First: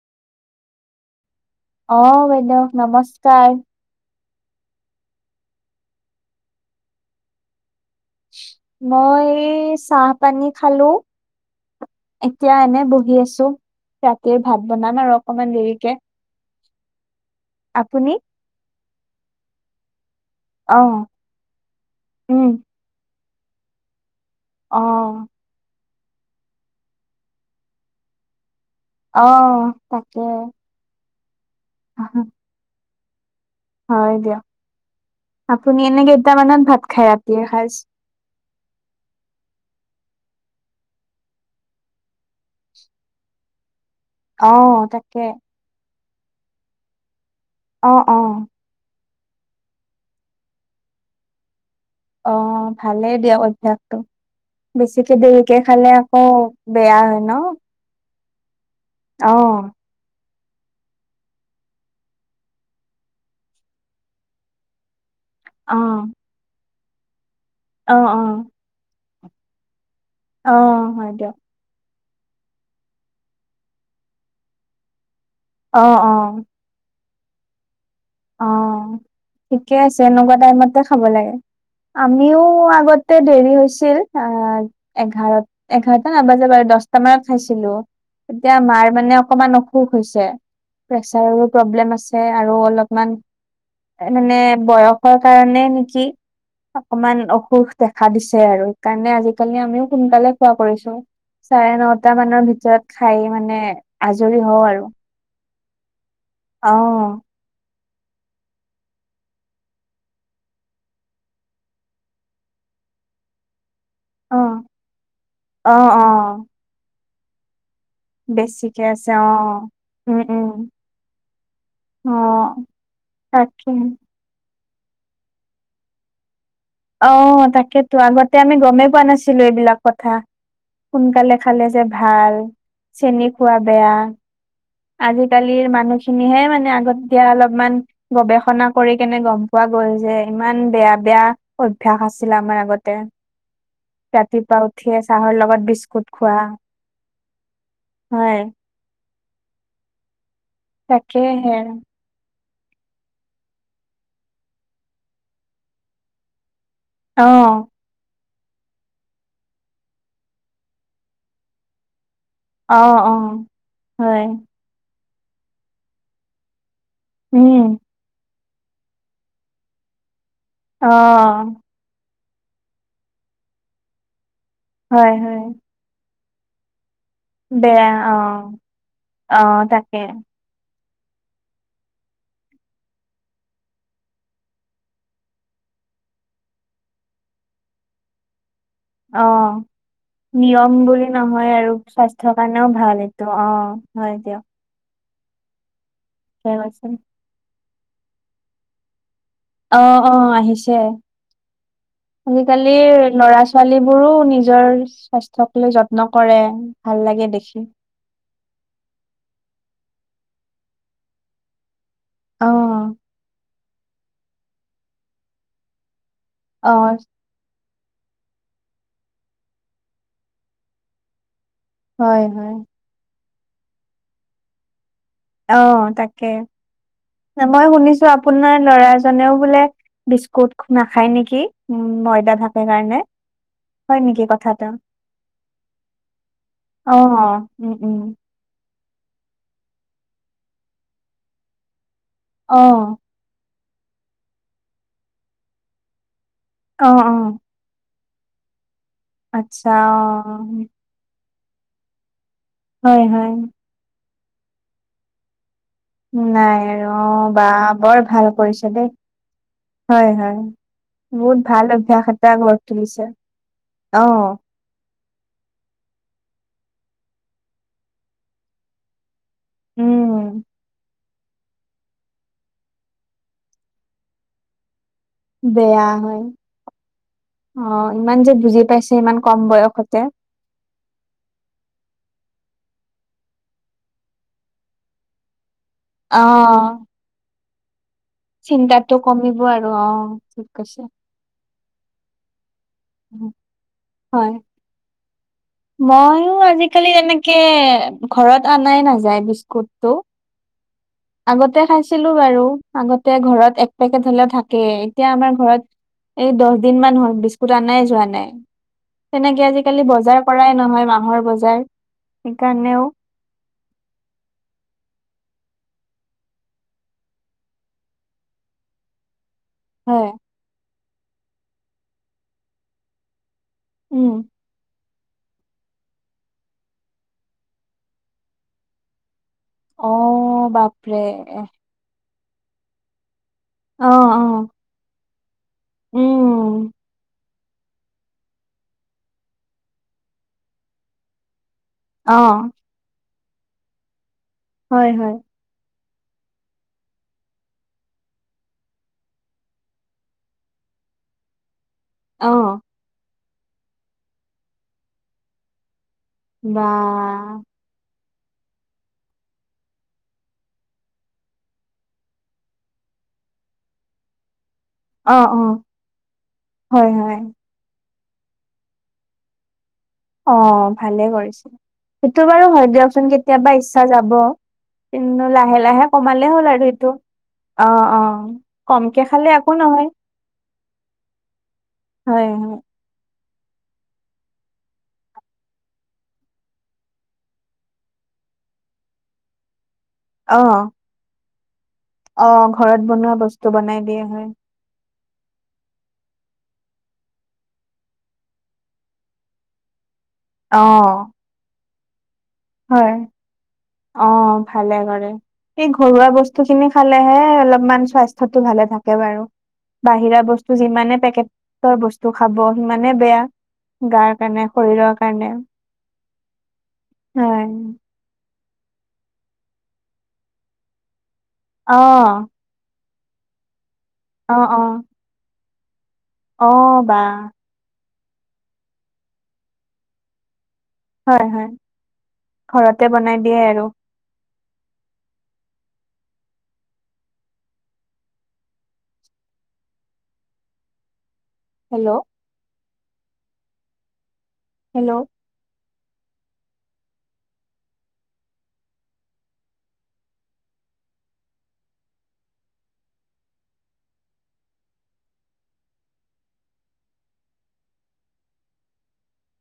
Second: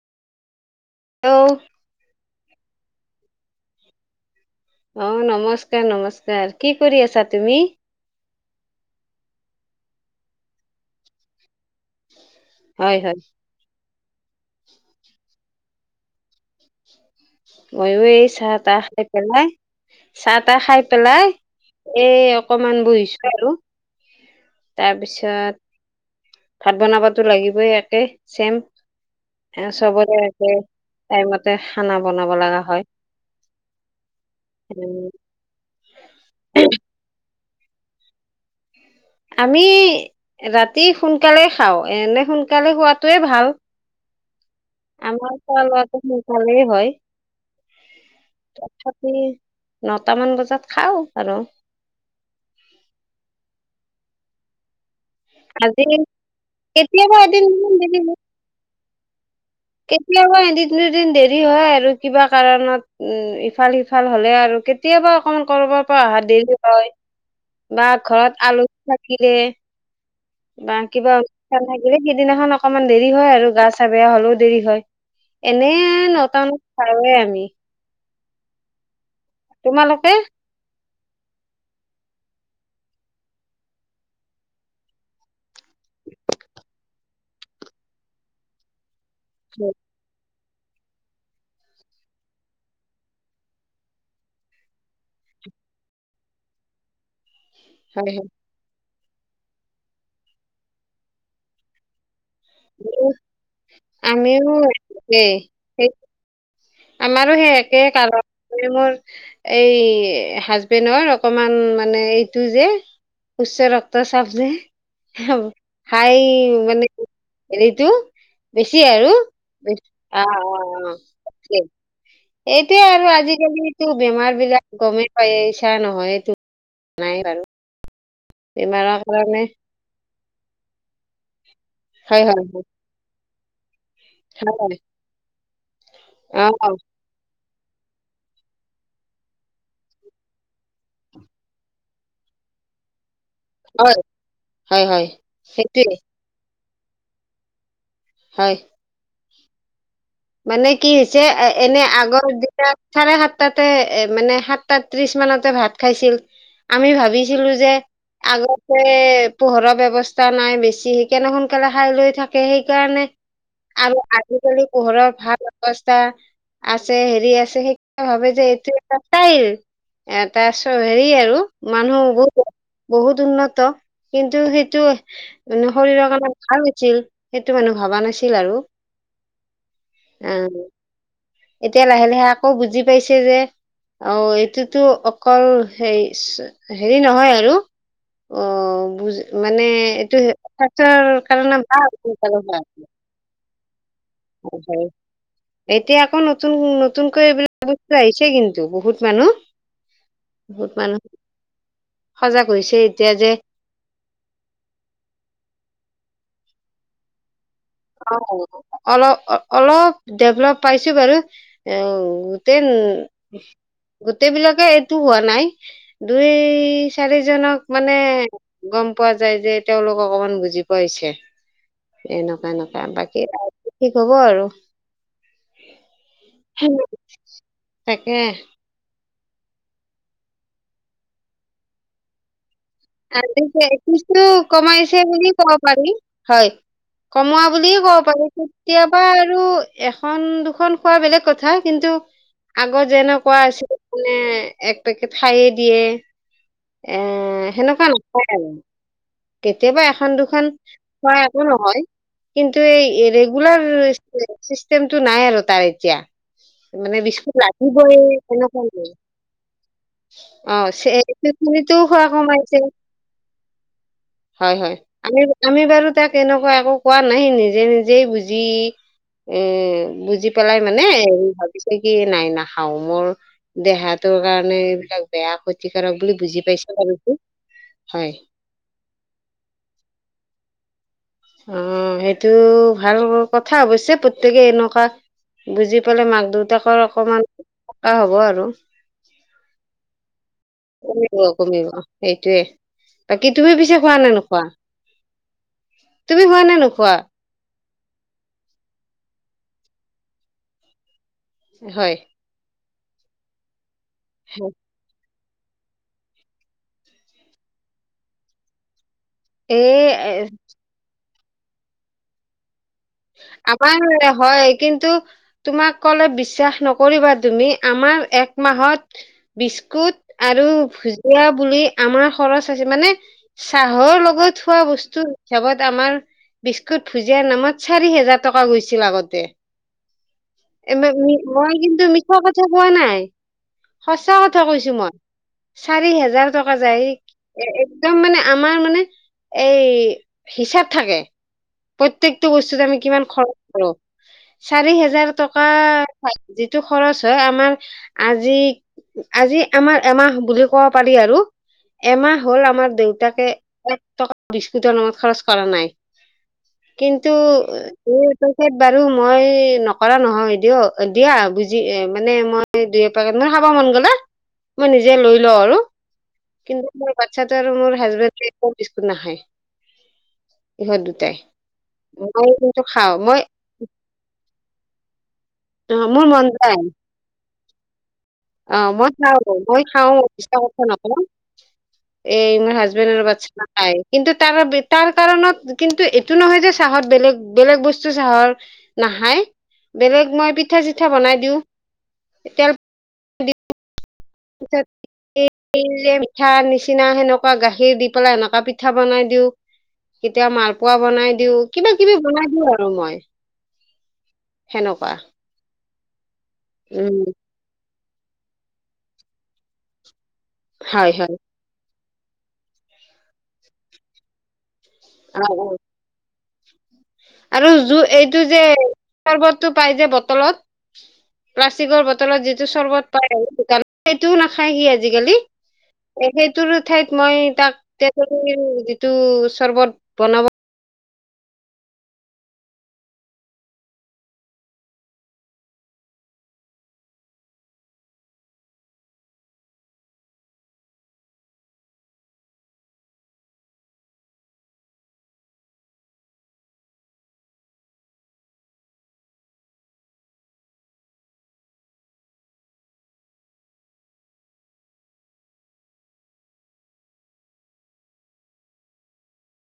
Hello আহ বাইদেউ নমস্কাৰ অ নমস্কাৰ নমস্কাৰ কি কৰি আছা তুমি মই চাহ পানী খালো এতিয়া এনে হয় বহি হয় আছো ৰাতিৰ ভাত বনাম আৰু অকমান দেৰিকে ময়ো আপুনি এই চাহ তাহ খাই পেলাই চাহ তাহ অ খাই পেলাই এই উম অকমান বহিছো আৰু অ তাৰপিছত ভাত বনাবতো লাগিবই একে চেম অ এ চবৰে তাকে একে টাইমতে খানা বনাব লগা হয় হয় দিয়ক উম, আপুনি এনে কেইটামানত ভাত খাই [unintelligible] আমি ৰাতি সোনকালে খাওঁ এনে সোনকালে খোৱাাতোৱে ভাল অ তাকে মচালে হয় অ অ তথাপি নটামান বজাত খাও আৰু অ ভালেই দিয়ক অভ্য়াসতটো বেছি দেৰিকে আজি খালে আকৌ বেয়া কেতিয়াবা হয় ন এদিন অ কেতিয়া বা দিন দুদিন দেৰি হয় আৰু কিবা কাৰণত উ ইফাল সিফাল হ'লে আৰু কেতিয়াবা কৰিব অ পৰা অহা দেৰি হয় বা অ অ ঘৰত আলহী থাকিলে অ বা হয় দিয়ক কিবাৰে সেইদিনাখন অকনমান দেৰি হয় আৰু গা চা বেয়া হলেও দেৰি হয় অ এনে অ নটামানত খাৱে আমি। অ' ঠিকে আছে তোমালোকে এনেকুৱা টাইমতে খাব লাগে। আমিও আগতে দেৰি হৈছিল আহ এঘাৰ এঘাৰটা নাবাজে বাৰু দহটা মানত খাইছিলোঁ, তেতিয়া মাৰ মানে অকমান হয় অসুখ হৈছে, প্ৰেচাৰৰো প্ৰব্লেম আছে আৰু অলপ মান মানে বয়সৰ কাৰণে নেকি অকমান অস সুষ দেখা হয় দিছে আৰু সেইকাৰণে আজিকালি আমিও সোনকালে খোৱা কৰিছোঁ চাৰে নটা মান ভিতৰত খাই মানে আজৰি আমিও হওঁ আৰু একেই সেই অ', আমাৰো সেই একে কাৰণ। এনে মোৰ এই হাজবেণ্ডৰ অকমান মানে এইটো যে উচ্চ ৰক্ত চাপ যে অ', অ', খাই অ'। মানে টো বেছি বেছিকে আৰু আছে অ উম অ' উম অ' অ'। অ এইটোয়ে আৰু তাকে আজিকালি বেমাৰ বিলাক গমেই পায় আহিছা নহয় এইটো নাই বাৰু অ' তাকেতো আগতে আমি বেমাৰৰ গমেই পোৱা কাৰণে নাছিলোঁ এইবিলাক কথা সোনকালে খালে যে হয় ভাল, হয় হয় চেনি খোৱা বেয়া। হয় আজিকালিৰ মানুহখিনিহে মানে অ আগত কে অলপ ইমান গৱেষণা কৰি কেনে গ'ম পোৱা গ'ল যে ইমান বেয়া, বেয়া। অভ্যাস আছিলে আমাৰ আগতে। হয় ৰাতিপুৱা হয় উঠিয়ে হয় চাহৰ লগত সেইটোৱে বিস্কুট খোৱা। হয়। মানে কি হৈছে এ তাকেহে এনে আগৰ দিন চাৰে সাতটাতে এ মানে সাতটা ত্ৰিশ মানতে ভাত খাইছিল। আমি অ ভাবিছিলো যে আগতে পোহৰৰ ব্যৱস্থা নাই বেছি সিকানে সোনকালে খাই লৈ থাক তে অ সেইকাৰণে অ আৰু হয় আজিকালি ঘৰৰ ভাল অৱস্থা আছে, হেৰি উম আছে সেই ভাবে যে তে পাত তাইৰ তাৰচত অ হেৰি আৰু মানুহ বহ বহুত উন্নত কিন্তু সেইটো হয় হয় শৰীৰৰ কাৰণে ভাল হৈছিল। সেইটো মানুহ বেয়া ভবা নাছিল অ', আৰু। অ', তাকে। অ এতিয়া লাহে লাহে আকৌ বুজি পাইছে যে। অ', এইটোতো অকল হে চ হেৰি নহয় আৰু। অ'। বুজ অ', মানে এইটো নিয়ম সেটোৰ বুলি নহয় কাৰণে আৰু স্বাস্থ্যৰ কাৰণেও [unintelligible] ভাল এইটো অ', দিয়ক হয়, হয়, এতিয়া আকৌ নতুন ঠিকে কৈছে। নতুনকৈ এইবিল বস্তু আহিছে কিন্তু বহুত মানুহ। অ', অ', বহুত আহিছে। মানুহ সজাগ হৈছে এতিয়া আজিকালিৰ যে ল'ৰা-ছোৱালীবোৰো নিজৰ স্বাস্থ্যক লৈ যত নকৰে, ভাল লাগে দেখি। অ', অলপ অলপ ডেভলপ পাইছোঁ বাৰু। অ', গোটেই উ, অ', গোটেইবিলাকে এইটো হোৱা নাই। দুই অ', চাৰিজনক মানে গম পোৱা যায় যে তেওঁলোক অকমান বুজি পোৱা হৈছে। হয়, হয়। বাকী ঠিক হ'ব আৰু। অ' তাকে মই শুনিছোঁ তাকে আপোনাৰ ল'ৰা জনেও বোলে বিস্কুত নাখায় নেকি উম, ময়দাক ভাল দে হৈছে বিস্কুট কমাইছে বুলিয়ে ক'ব পাৰি হয়। অ', কমোৱা বুলি উম, উম, ক'ব পাৰিছো। কেতিয়াবা আৰু এখন দুখন খোৱা বেলেগ কথা কিন্তু। আগত অ', যেনেকুৱা আছিল মানে এক পেকেট খাইয়ে দিয়ে অ', এ অ'। সেনেকুৱা ন [unintelligible] আৰু। আচ্ছা কেতিয়াবা এখন দুখন অ', [unintelligible] একো নহয়। কিন্তু এই হয়, হয়। ৰেগুলাৰ চিষ্টেমটো নাই আৰু তাইৰ। নাই ৰ, বা বৰ ভাল এনেকুৱা কৰিছে দেই। নাই হয় হয় অ বহুত ভাল খিনিতো খোৱা অভ্যাস এটা গৰ কমাইছে কৰি তুলিছে অ হয় হয় আমি আমি বাৰু তাক এনেকুৱা একো কোৱা নাই নিজে নিজেই বুজি অ উম, বুজি পেলাই মানে ভাবিছে কি নাই নাখাওঁ মোৰ দেহাটোৰ কাৰণে এইবিলাক বেয়া ক্ষতিকাৰক বুলি বুজি পাইছে বাৰু অ', হয় ইমান যে বুজি পাইছে ইমান কম বয়সতে অ সেইটো ভাল কথা অৱশ্যে প্ৰত্যয়েকে এনেকুৱা বুজি পালে মাক অ', দেউতাকৰ অকমান সকাহ হব আৰু চিন্তাটো কমিব আৰু অ ঠিক কৈছে। কমিব কমিব এইটোৱে বাকী তুমি পিছে খোৱা নে নোখোৱা তুমি মইয়ো খোৱা নে আজিকালি নোখোৱা তেনেকে ঘৰত আনাই নাযায় বিস্কুটটো আগতে হয় খাইছিলো বাৰু আগতে ঘৰত এক পেকেট হলে থাকে এতিয়া আমাৰ ঘৰত এই দহ দিন মান হল বিস্কুট আনাই যোৱা নাই তেনেকে আজিকালি এ বজাৰ কৰাই নহয় মাহৰ বজাৰ সেইকাৰণেও [inaudible] আমাৰ হয় কিন্তু তোমাক ক'লে বিশ্বাস নকৰিবা তুমি আমাৰ এক মাহত বিস্কুট হয় আৰু ভুজিয়া বুলি আমাৰ খৰচ হৈছে মানে চাহৰ উম লগত হোৱা বস্তু হিচাপত আমাৰ বিস্কুট ভুজিয়া নামত চাৰি হাজাৰ টকা গৈছিল আগতে অ বাপৰে মই কিন্তু মিছা কথা কোৱা নাই অ অ সচা কথা কৈছো মই চাৰি হেজাৰ টকা উম যায় একদম মানে আমাৰ মানে এই হিচাপ থাকে প্ৰ অ এইটো বস্তুত আমি কিমান খৰচ কৰো চাৰি হয় হেজাৰ হয় টকা যিটো খৰচ হয় আমাৰ আজি আজি আমাৰ এমাহ বুলি ক'ব পাৰি আৰু এমাহ অ হ'ল আমাৰ দেউতাকে এক টকা বিস্কুটৰ নামত খৰচ কৰা নাই বা কিন্তু [unintelligible] বাৰু মই নকৰা নহয় দিয় দিয়া বুজি মানে মই দুই এপাকে মানে খাব মন গলে মই নিজে অ লৈ অ লও আৰু কিন্তু হয় মোৰ হয় বাচ্চাটো আৰু হাজবেন কেক অ বিস্কুট নাখায় অ ইহঁত ভালে দুটাই কৰিছে সেইটো মই বাৰু কিন্তু হয় খাওঁ দিয়কচোন মই কেতিয়াবা ইচ্ছা যাব লাহে লাহে মোৰ মন কমালেই হ'ল যায় আৰু সেটো অ অ অ মই কমকে খাওঁ খালে একো মই নহয় খাওঁ মিছা কথা নকও হয় এই মোৰ হয় হাজবেণ্ড আৰু বাচ্ছা নাখায় কিন্তু তাৰ তাৰ কাৰণত কিন্তু এইটো নহয় যে চাহত বেলেগ বেলেগ বস্তু চাহৰ নাখাই বেলেগ মই অ পিঠা চিঠা বনাই দিওঁ অ ঘৰত বনোৱা বস্তু বনাই দিয়া হয় তাত পিঠা নিচিনা সেনেকুৱা গাখীৰ দি পেলাই এনেকা পিঠা বনাই দিওঁ কেতিয়া অ মালপোৱা বনাই দিওঁ কিবা কিবি বনাই দিওঁ আৰু হয় মই অ ভালে সেনেকুৱা কৰে এই ঘৰুৱা বস্তু খিনি উম খালেহে অলপমান স্বাস্থ্যটো ভালে থাকে বাৰু বাহিৰা বস্তু হয় যিমানে হয় পেকেট ৰ বস্তু খাব সিমানে বেয়া গাৰ কাৰণে শৰীৰৰ অ কাৰণে অ হয় আৰু যো এইটো যে, চৰ্বতটো পাই যে বটলত। অ প্লাষ্টিকৰ বটলত যিটো চৰ্বত পায়, দোকান সেইটোও অ নাখায় অ সি আজিকালি। অ সেইটোৰ বা ঠাইত মই তাক তেজলীৰ যিটো চৰ্বত বনাব। হয়, হয়। ঘৰতে বনাই দিয়ে আৰু। হেল্ল'। হেল্ল'।